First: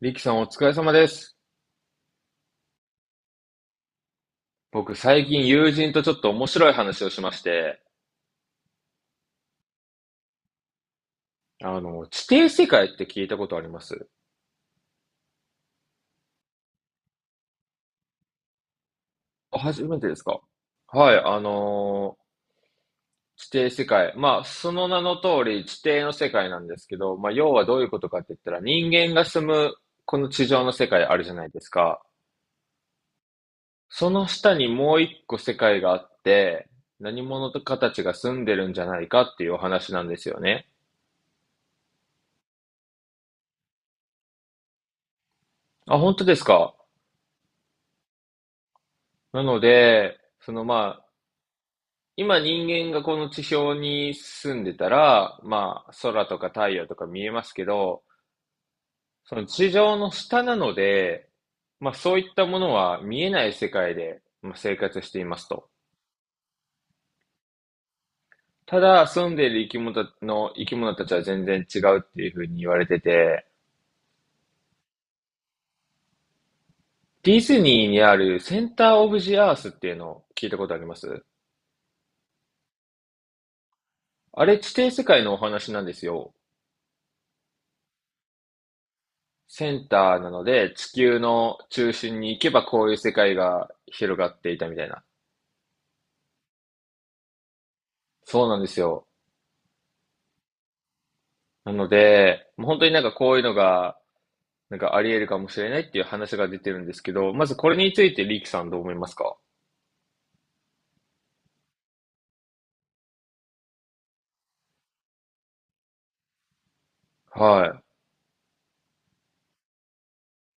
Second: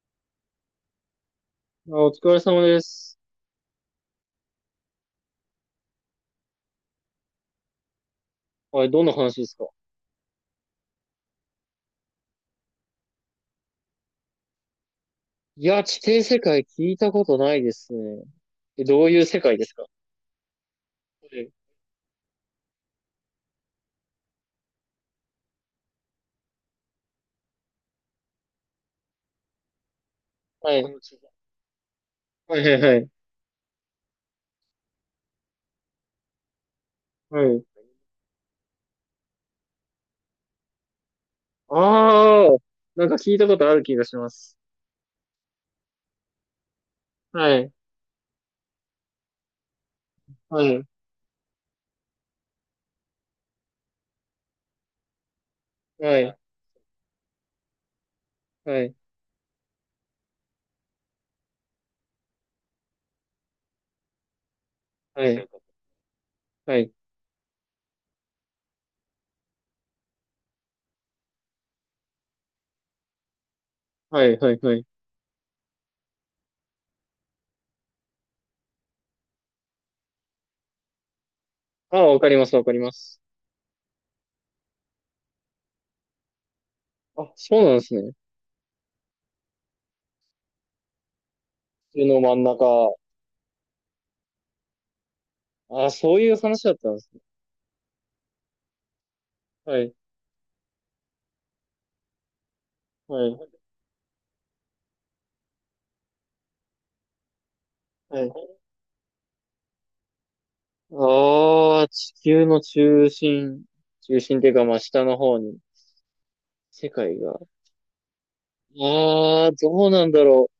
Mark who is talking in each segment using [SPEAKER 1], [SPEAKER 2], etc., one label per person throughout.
[SPEAKER 1] リキさんお疲れ様です。
[SPEAKER 2] あ、お疲れ様です。
[SPEAKER 1] 僕最近友人とちょっと面白い話をしまして、
[SPEAKER 2] はい、どんな話ですか？
[SPEAKER 1] 地底世界って聞いたことあります？
[SPEAKER 2] いや、地底世界聞いたことないですね。え、どういう世界
[SPEAKER 1] あ、
[SPEAKER 2] ですか？
[SPEAKER 1] 初
[SPEAKER 2] は
[SPEAKER 1] めてですか？はい、
[SPEAKER 2] い。
[SPEAKER 1] 地底世界。まあ、その名の通り地底の世界なんですけど、まあ、要はどういうことかって言ったら人間が住むこの地上
[SPEAKER 2] は
[SPEAKER 1] の
[SPEAKER 2] い、
[SPEAKER 1] 世
[SPEAKER 2] は
[SPEAKER 1] 界あるじゃないですか。
[SPEAKER 2] い、はい。
[SPEAKER 1] その下にもう一個世界があって、何
[SPEAKER 2] は
[SPEAKER 1] 者
[SPEAKER 2] い。
[SPEAKER 1] かたちが住んでるんじゃないかっていうお話なんですよね。
[SPEAKER 2] ああ、なんか聞いたことある気がします。
[SPEAKER 1] あ、本当ですか？
[SPEAKER 2] はい、
[SPEAKER 1] なので、
[SPEAKER 2] はい、
[SPEAKER 1] 今人間がこの地表に住んでたら、まあ
[SPEAKER 2] は
[SPEAKER 1] 空
[SPEAKER 2] い、
[SPEAKER 1] とか太陽とか見えますけど、
[SPEAKER 2] はい、
[SPEAKER 1] その地上の下なので、まあそういったものは見えない世界でまあ生活してい
[SPEAKER 2] は
[SPEAKER 1] ま
[SPEAKER 2] い、
[SPEAKER 1] すと。
[SPEAKER 2] はい、
[SPEAKER 1] ただ住んでいる生き物たちは全然違うっていうふうに言われてて、
[SPEAKER 2] はい、はい、はい。
[SPEAKER 1] ディズニーにあるセンターオブジアースっていうのを聞いたことあります？
[SPEAKER 2] ああ、わかります、わかります。
[SPEAKER 1] あれ地底世界のお話なんですよ。
[SPEAKER 2] あ、そうなんですね。
[SPEAKER 1] センターなので地球の中
[SPEAKER 2] 地球の
[SPEAKER 1] 心に
[SPEAKER 2] 真
[SPEAKER 1] 行
[SPEAKER 2] ん
[SPEAKER 1] けばこう
[SPEAKER 2] 中。
[SPEAKER 1] いう世界が広がっていたみたいな。
[SPEAKER 2] ああ、そういう話だったんですね。
[SPEAKER 1] そうなんですよ。
[SPEAKER 2] はい、
[SPEAKER 1] なので、もう本当になんか
[SPEAKER 2] は
[SPEAKER 1] こう
[SPEAKER 2] い、
[SPEAKER 1] いうのが、なんかあり得るかもしれないっていう話が出てるんですけど、まずこれについて
[SPEAKER 2] は
[SPEAKER 1] リーキ
[SPEAKER 2] い。
[SPEAKER 1] さんどう思いますか？
[SPEAKER 2] ああ、地球の中心、中心っていうか、まあ、下の方に。世界が。あ
[SPEAKER 1] は
[SPEAKER 2] あ、どうなんだろ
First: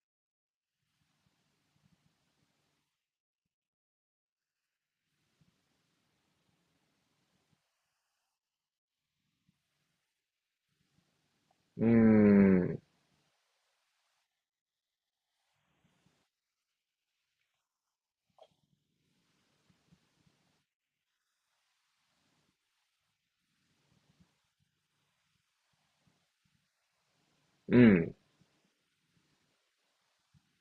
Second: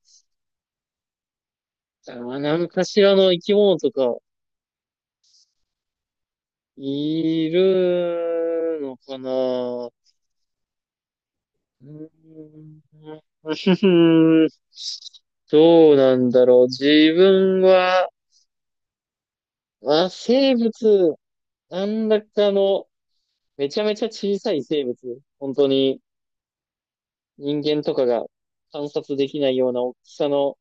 [SPEAKER 2] う。何かしらの生き物とか、いるのかな。う
[SPEAKER 1] い。うー
[SPEAKER 2] ーん。
[SPEAKER 1] ん。
[SPEAKER 2] どうなんだろう。自分は、まあ、生物、なんだかの、めちゃめちゃ小さい生物。本当に人
[SPEAKER 1] う
[SPEAKER 2] 間とか
[SPEAKER 1] ん。
[SPEAKER 2] が観察できないような大きさの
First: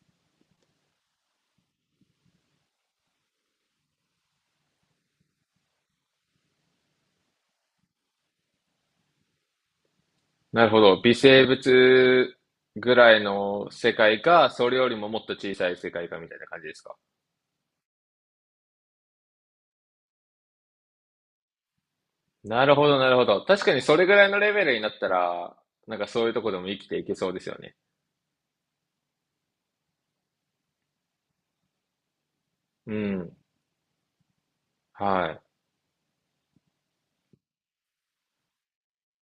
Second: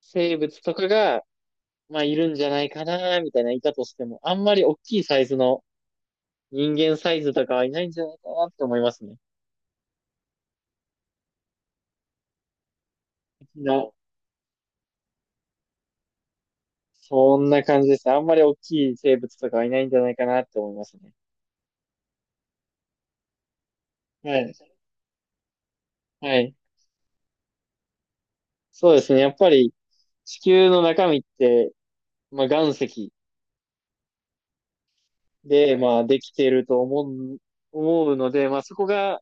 [SPEAKER 2] 生物とかが、まあ、いるんじゃないかな、みたいな、いたとしても、あんまり大きいサイズの人間サイズとかはいないんじゃないかなって思いますね。
[SPEAKER 1] なるほど。微生物ぐらいの
[SPEAKER 2] な、
[SPEAKER 1] 世界か、それよりももっと小さい世界かみたいな感じですか？
[SPEAKER 2] そんな感じですね。あんまり大きい生物とかはいないんじゃないかなって思いますね。
[SPEAKER 1] なるほど、なるほど。確かにそれぐらい
[SPEAKER 2] は
[SPEAKER 1] のレベ
[SPEAKER 2] い。
[SPEAKER 1] ルになったら、なんかそういう
[SPEAKER 2] は
[SPEAKER 1] とこ
[SPEAKER 2] い。
[SPEAKER 1] でも生きていけそうですよね。
[SPEAKER 2] そうですね。やっぱり地球の中身って、まあ、岩
[SPEAKER 1] う
[SPEAKER 2] 石
[SPEAKER 1] ん。はい。
[SPEAKER 2] で、まあ、できているとう、思うので、まあ、そこが、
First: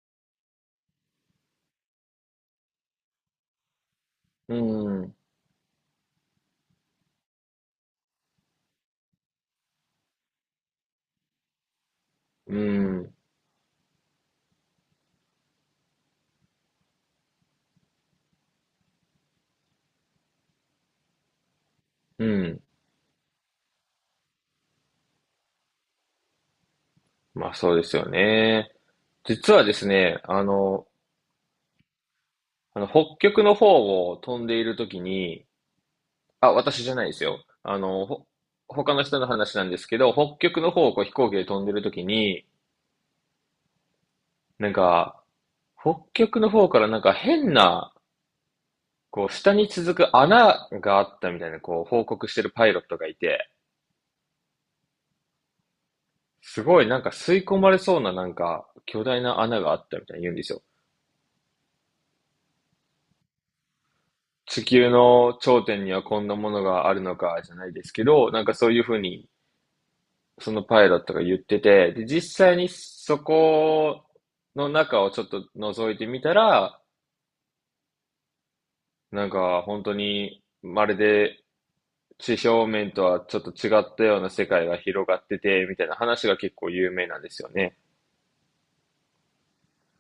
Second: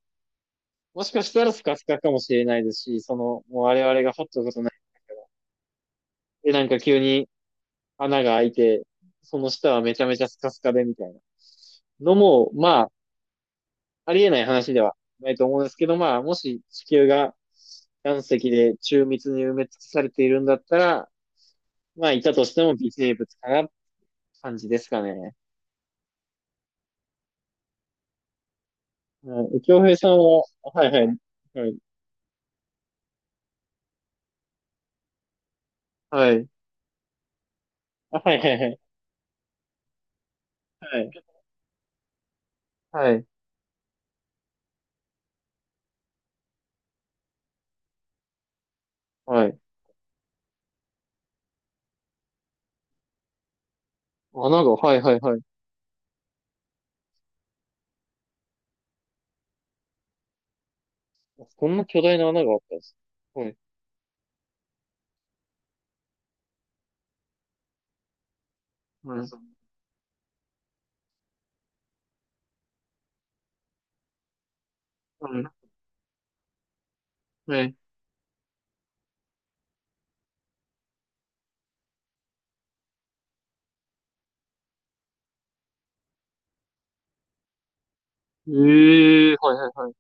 [SPEAKER 2] もしかしたらスカスカかもしれないですし、その、もう我々が掘ったこ
[SPEAKER 1] う
[SPEAKER 2] とない。
[SPEAKER 1] ん。
[SPEAKER 2] で、なんか急に穴が開いて、その下はめちゃめちゃスカスカでみたいなのも、
[SPEAKER 1] う
[SPEAKER 2] まあ、
[SPEAKER 1] ん。
[SPEAKER 2] ありえない話ではないと思うんですけど、まあ、もし地球が岩石で中密に埋め尽くされているんだったら、まあ、い
[SPEAKER 1] う
[SPEAKER 2] たとして
[SPEAKER 1] ん。
[SPEAKER 2] も微生物かな、感じですかね。
[SPEAKER 1] まあそうですよね。
[SPEAKER 2] は
[SPEAKER 1] 実
[SPEAKER 2] い。
[SPEAKER 1] はで
[SPEAKER 2] 京
[SPEAKER 1] す
[SPEAKER 2] 平さん
[SPEAKER 1] ね、
[SPEAKER 2] は、はいはい。はい。
[SPEAKER 1] あの北極の方を飛んでいるときに、
[SPEAKER 2] はい。
[SPEAKER 1] あ、私じゃないですよ。
[SPEAKER 2] あはいはいはい。
[SPEAKER 1] 他の人の話なんですけど、北極の方を
[SPEAKER 2] は
[SPEAKER 1] こう
[SPEAKER 2] い。
[SPEAKER 1] 飛行機で飛んでるときに、
[SPEAKER 2] はい。
[SPEAKER 1] なんか、北極の方からなんか変な、こう
[SPEAKER 2] は
[SPEAKER 1] 下
[SPEAKER 2] い。
[SPEAKER 1] に続く穴があったみたいな、こう報告してるパイロットがいて、
[SPEAKER 2] 穴が、はいはいはい。
[SPEAKER 1] すごいなんか吸い込まれそうななんか巨大な穴があったみたいに言うんですよ。
[SPEAKER 2] こんな巨大な穴があったんです。はい。
[SPEAKER 1] 地球の頂点にはこんなものがあるのかじゃないですけど、なんかそういうふう
[SPEAKER 2] はい。
[SPEAKER 1] にそのパイロットが言ってて、で、実際にそこの中をちょっと覗いてみたら、
[SPEAKER 2] はい。
[SPEAKER 1] なんか本当にまるで地表面とはちょっと違ったような世界が広がってて、みたいな話が結構有名なんですよね。
[SPEAKER 2] ええー、はいはいはい。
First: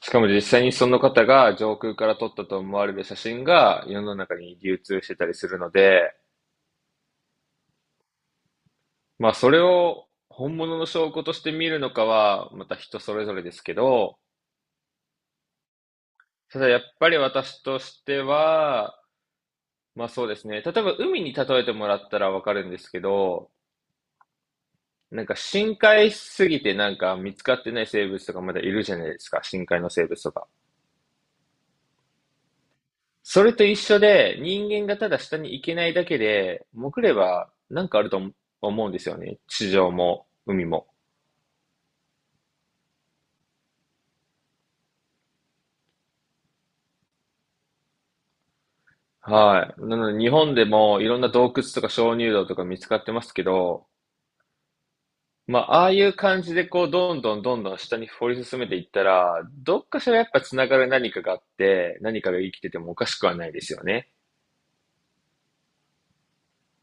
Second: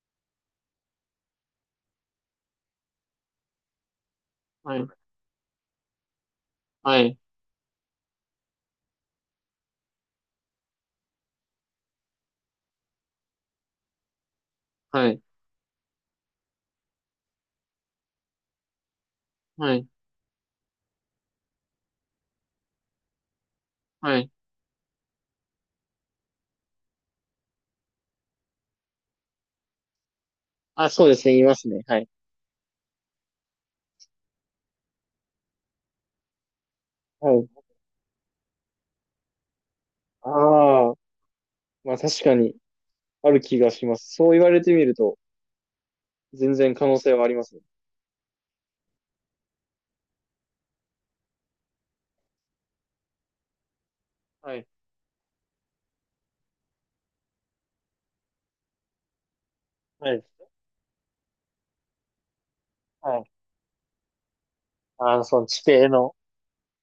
[SPEAKER 1] しかも実際にその方が上空から撮ったと思われる写真が世の中に
[SPEAKER 2] は
[SPEAKER 1] 流
[SPEAKER 2] い。
[SPEAKER 1] 通してたりするので、
[SPEAKER 2] はい。
[SPEAKER 1] まあ、それを本物の証拠として見るのかは、また人それぞれですけど、
[SPEAKER 2] はい。
[SPEAKER 1] ただやっぱり私としては、
[SPEAKER 2] はい。
[SPEAKER 1] まあそうですね。例えば海に例えてもらったらわかるんですけど、
[SPEAKER 2] はい。
[SPEAKER 1] なんか深海しすぎてなんか見つかってない生物とかまだいるじゃないですか。深海の生物とか。
[SPEAKER 2] あ、そうですね。いますね。はい。
[SPEAKER 1] それと一緒で、人間がただ下に行けないだけで、潜れ
[SPEAKER 2] はい。
[SPEAKER 1] ばなんかあると思うんですよね。地上も海も。
[SPEAKER 2] ああ、まあ確かに。ある気がします。そう言われてみると、全然可能性はありますね。
[SPEAKER 1] はい。なので日本でもいろんな洞窟とか鍾乳洞とか見つかってますけど、
[SPEAKER 2] はい。
[SPEAKER 1] まあ、ああいう感じでこう、どんどんどんどん下に掘り進めていったら、どっかし
[SPEAKER 2] は
[SPEAKER 1] らや
[SPEAKER 2] い。
[SPEAKER 1] っぱつながる何かがあって、何かが生きててもおかし
[SPEAKER 2] は
[SPEAKER 1] く
[SPEAKER 2] い。
[SPEAKER 1] はないですよね。
[SPEAKER 2] あの、その地底の、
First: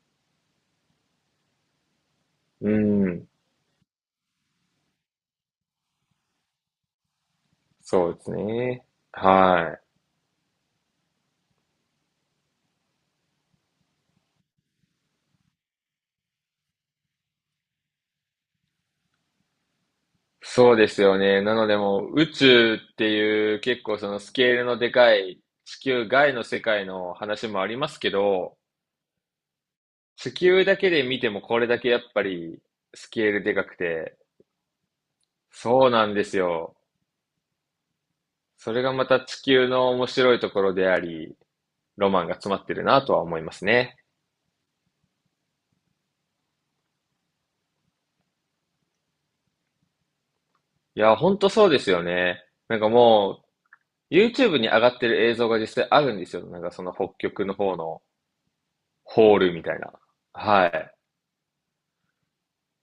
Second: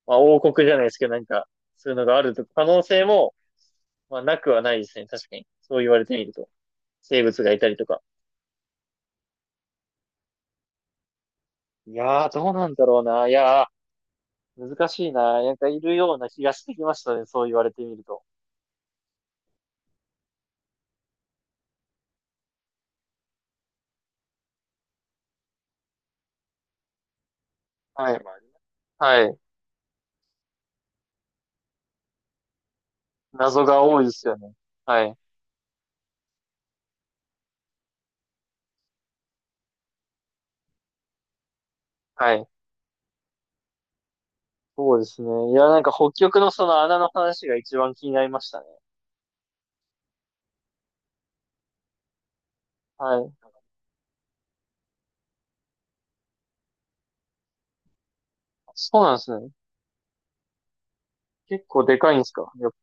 [SPEAKER 2] まあ、王国じゃないですけど、なんか、そういうのがあると、可
[SPEAKER 1] う
[SPEAKER 2] 能性
[SPEAKER 1] ん。
[SPEAKER 2] も、まあ、なくはないですね。確かに。そう言われてみると。生物がいたりとか。
[SPEAKER 1] そうですね。はい。
[SPEAKER 2] いやー、どうなんだろうな。いやー、難しいな。なんかいるような気がしてきましたね。そう言われてみると。
[SPEAKER 1] そうですよね。なのでもう宇宙っていう結構そのスケールのでかい地球外の世界の話もありますけ
[SPEAKER 2] はい。
[SPEAKER 1] ど、
[SPEAKER 2] はい。
[SPEAKER 1] 地球だけで見てもこれだけやっぱりスケールで
[SPEAKER 2] 謎
[SPEAKER 1] かく
[SPEAKER 2] が多いで
[SPEAKER 1] て、
[SPEAKER 2] すよね。はい。
[SPEAKER 1] そうなんですよ。それがまた地球の面白いところであり、ロマン
[SPEAKER 2] は
[SPEAKER 1] が
[SPEAKER 2] い。
[SPEAKER 1] 詰まってるなとは思いますね。
[SPEAKER 2] そうですね。いや、なんか北極のその穴の話が一番気になりましたね。
[SPEAKER 1] いや、ほんとそうですよね。なんか
[SPEAKER 2] はい。
[SPEAKER 1] もう、YouTube に上がってる映像が実際あるんですよ。なんかその北極の方の
[SPEAKER 2] そうなんで
[SPEAKER 1] ホー
[SPEAKER 2] すね。
[SPEAKER 1] ルみたいな。はい。
[SPEAKER 2] 結構でかいんですかよ？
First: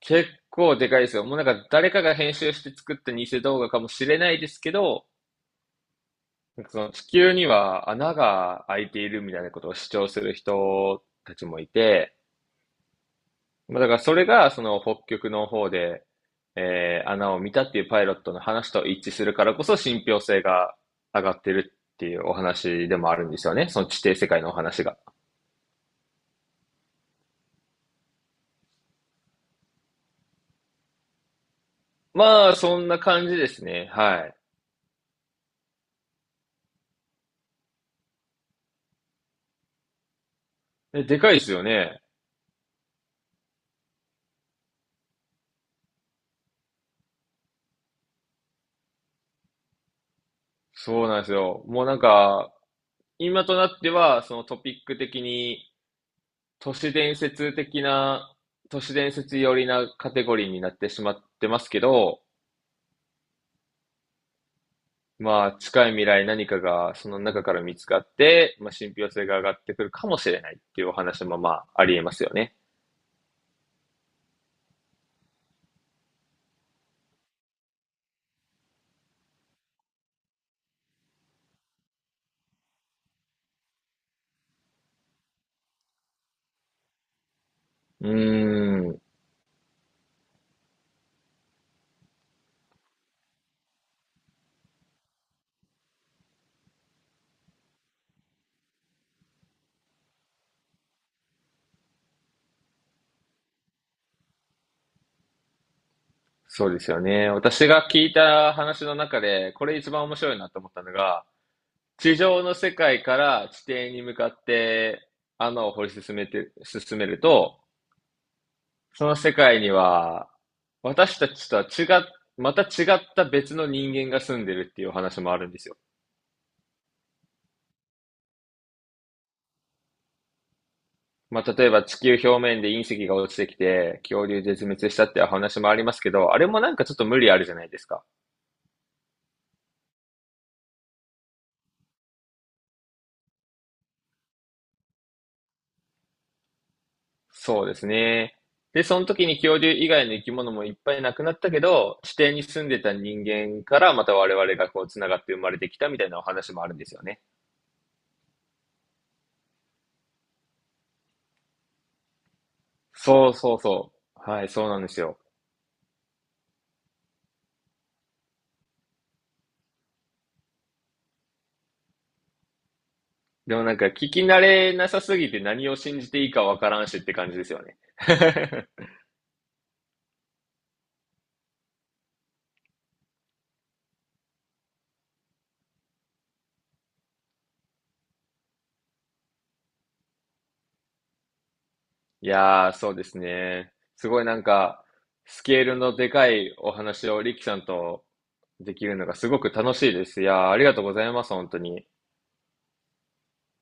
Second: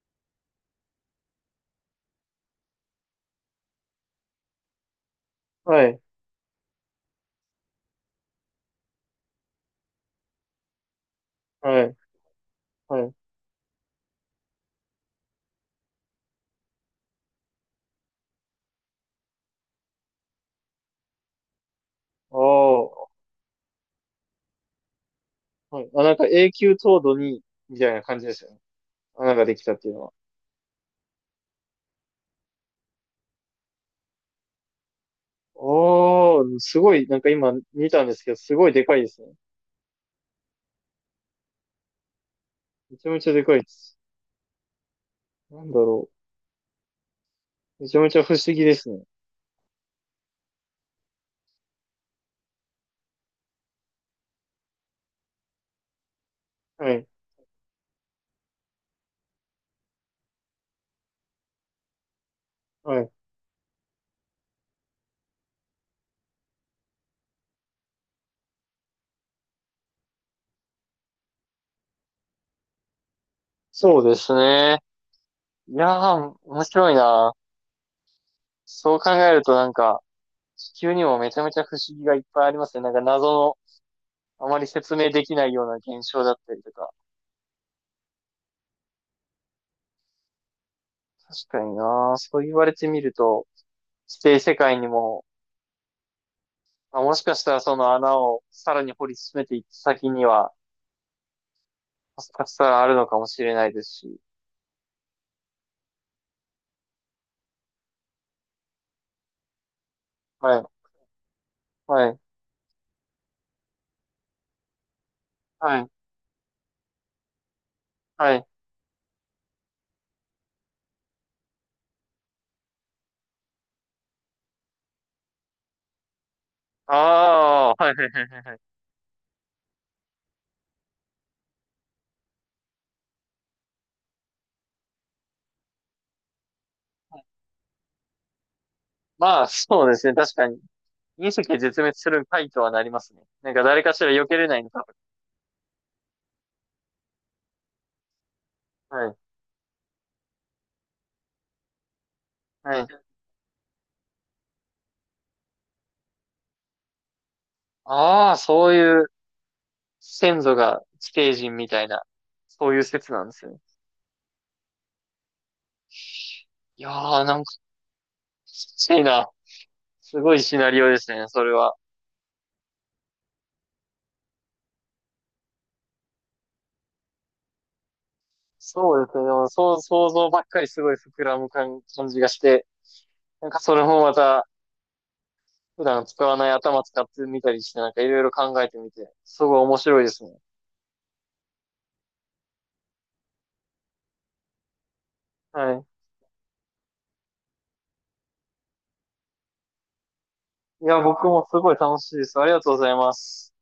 [SPEAKER 1] 結構でかいですよ。もうなんか誰かが編集して作った偽動画かもしれないですけど、
[SPEAKER 2] はい、
[SPEAKER 1] なんかその地球には穴が開いているみたいなことを主張する人たちもい
[SPEAKER 2] はい、
[SPEAKER 1] て、
[SPEAKER 2] はい。
[SPEAKER 1] まあ、だからそれが、その北極の方で、穴を見たっていうパイロットの話と一致するからこそ信憑性が上がってるっていうお
[SPEAKER 2] あ
[SPEAKER 1] 話で
[SPEAKER 2] あ、
[SPEAKER 1] もあるんですよね。その地底世界のお話が。
[SPEAKER 2] はい。あ、なんか永久凍土に、みたいな感じですよね。穴ができたっていうのは。
[SPEAKER 1] まあ、そんな感じですね。は
[SPEAKER 2] ああ、すごい、なんか今見たんですけど、すごいでかいですね。
[SPEAKER 1] い。でかいですよね。
[SPEAKER 2] めちゃめちゃでかいです。なんだろう。めちゃめちゃ不思議ですね。
[SPEAKER 1] そうなんですよ。もうなんか、今となっては、そのトピック的に、都
[SPEAKER 2] は
[SPEAKER 1] 市
[SPEAKER 2] い、
[SPEAKER 1] 伝説的な、都市伝説寄りなカテゴリーになってしまってますけど、
[SPEAKER 2] はい。
[SPEAKER 1] まあ、近い未来何かがその中から見つかって、まあ、信憑性が上がってくるかもしれないっていうお話もまあ、ありえますよね。
[SPEAKER 2] そうですね。いやー、面白いな。そう考えるとなんか、地球にもめちゃめちゃ不思議がいっぱいありますね。なんか謎の、あまり説明できないような現象だったりとか。
[SPEAKER 1] うーん、
[SPEAKER 2] 確かにな。そう言われてみると、地底世界にも、まあ、もしかしたらその穴をさらに掘り進めていった先には、もしかしたらあるのかもしれないですし。
[SPEAKER 1] そうですよね。私が聞いた話の中で、これ一番面白いな
[SPEAKER 2] は
[SPEAKER 1] と
[SPEAKER 2] い、
[SPEAKER 1] 思ったのが、
[SPEAKER 2] は
[SPEAKER 1] 地
[SPEAKER 2] い、
[SPEAKER 1] 上の世界から地底に向かって穴を
[SPEAKER 2] は
[SPEAKER 1] 掘
[SPEAKER 2] い、
[SPEAKER 1] り進めて、進めると、
[SPEAKER 2] はい。
[SPEAKER 1] その世界には、私たちとは違っ、また違った別の人間が住んでるっていうお話もあるんですよ。
[SPEAKER 2] ああ、はい、はい、はい、はい。
[SPEAKER 1] まあ、例えば地球表面で隕石が落ちてきて、恐竜絶滅したっていう話もありますけど、あれもなんかちょっと
[SPEAKER 2] は
[SPEAKER 1] 無
[SPEAKER 2] い。
[SPEAKER 1] 理あるじゃないですか。
[SPEAKER 2] まあ、そうですね。確かに。隕石で絶滅する回とはなりますね。なんか誰かしら避けれないのか。
[SPEAKER 1] そうですね。で、その
[SPEAKER 2] はい、
[SPEAKER 1] 時に恐竜以外の生き物もいっぱい亡くなったけど、地底に住ん
[SPEAKER 2] は
[SPEAKER 1] で
[SPEAKER 2] い。
[SPEAKER 1] た人間からまた我々がこう繋がって生まれてきたみたいなお話もあるんですよね。
[SPEAKER 2] ああ、そういう先祖が地底人みたいな、そういう説なん
[SPEAKER 1] そ
[SPEAKER 2] で
[SPEAKER 1] う
[SPEAKER 2] す
[SPEAKER 1] そ
[SPEAKER 2] ね。
[SPEAKER 1] うそう。はい、そうなんですよ。
[SPEAKER 2] いやー、なんか、きついな。すごいシナリオですね、それは。
[SPEAKER 1] でもなんか聞き慣れなさすぎて何を信じていいかわからんしって感じですよね。
[SPEAKER 2] そうですね、でも、そう、想像ばっかりすごい膨らむ感じがして、なんかそれもまた、普段使わない頭使ってみたりして、なんかいろいろ考えてみて、すごい面白いですね。
[SPEAKER 1] いやー、そうですね。すごいなんか、スケール
[SPEAKER 2] は
[SPEAKER 1] のでかいお話をリキさんとできるのがすごく楽しいです。いやー、ありがと
[SPEAKER 2] い。
[SPEAKER 1] う
[SPEAKER 2] い
[SPEAKER 1] ご
[SPEAKER 2] や、
[SPEAKER 1] ざいま
[SPEAKER 2] 僕
[SPEAKER 1] す、
[SPEAKER 2] も
[SPEAKER 1] 本
[SPEAKER 2] す
[SPEAKER 1] 当
[SPEAKER 2] ごい
[SPEAKER 1] に。
[SPEAKER 2] 楽しいです。ありがとうございます。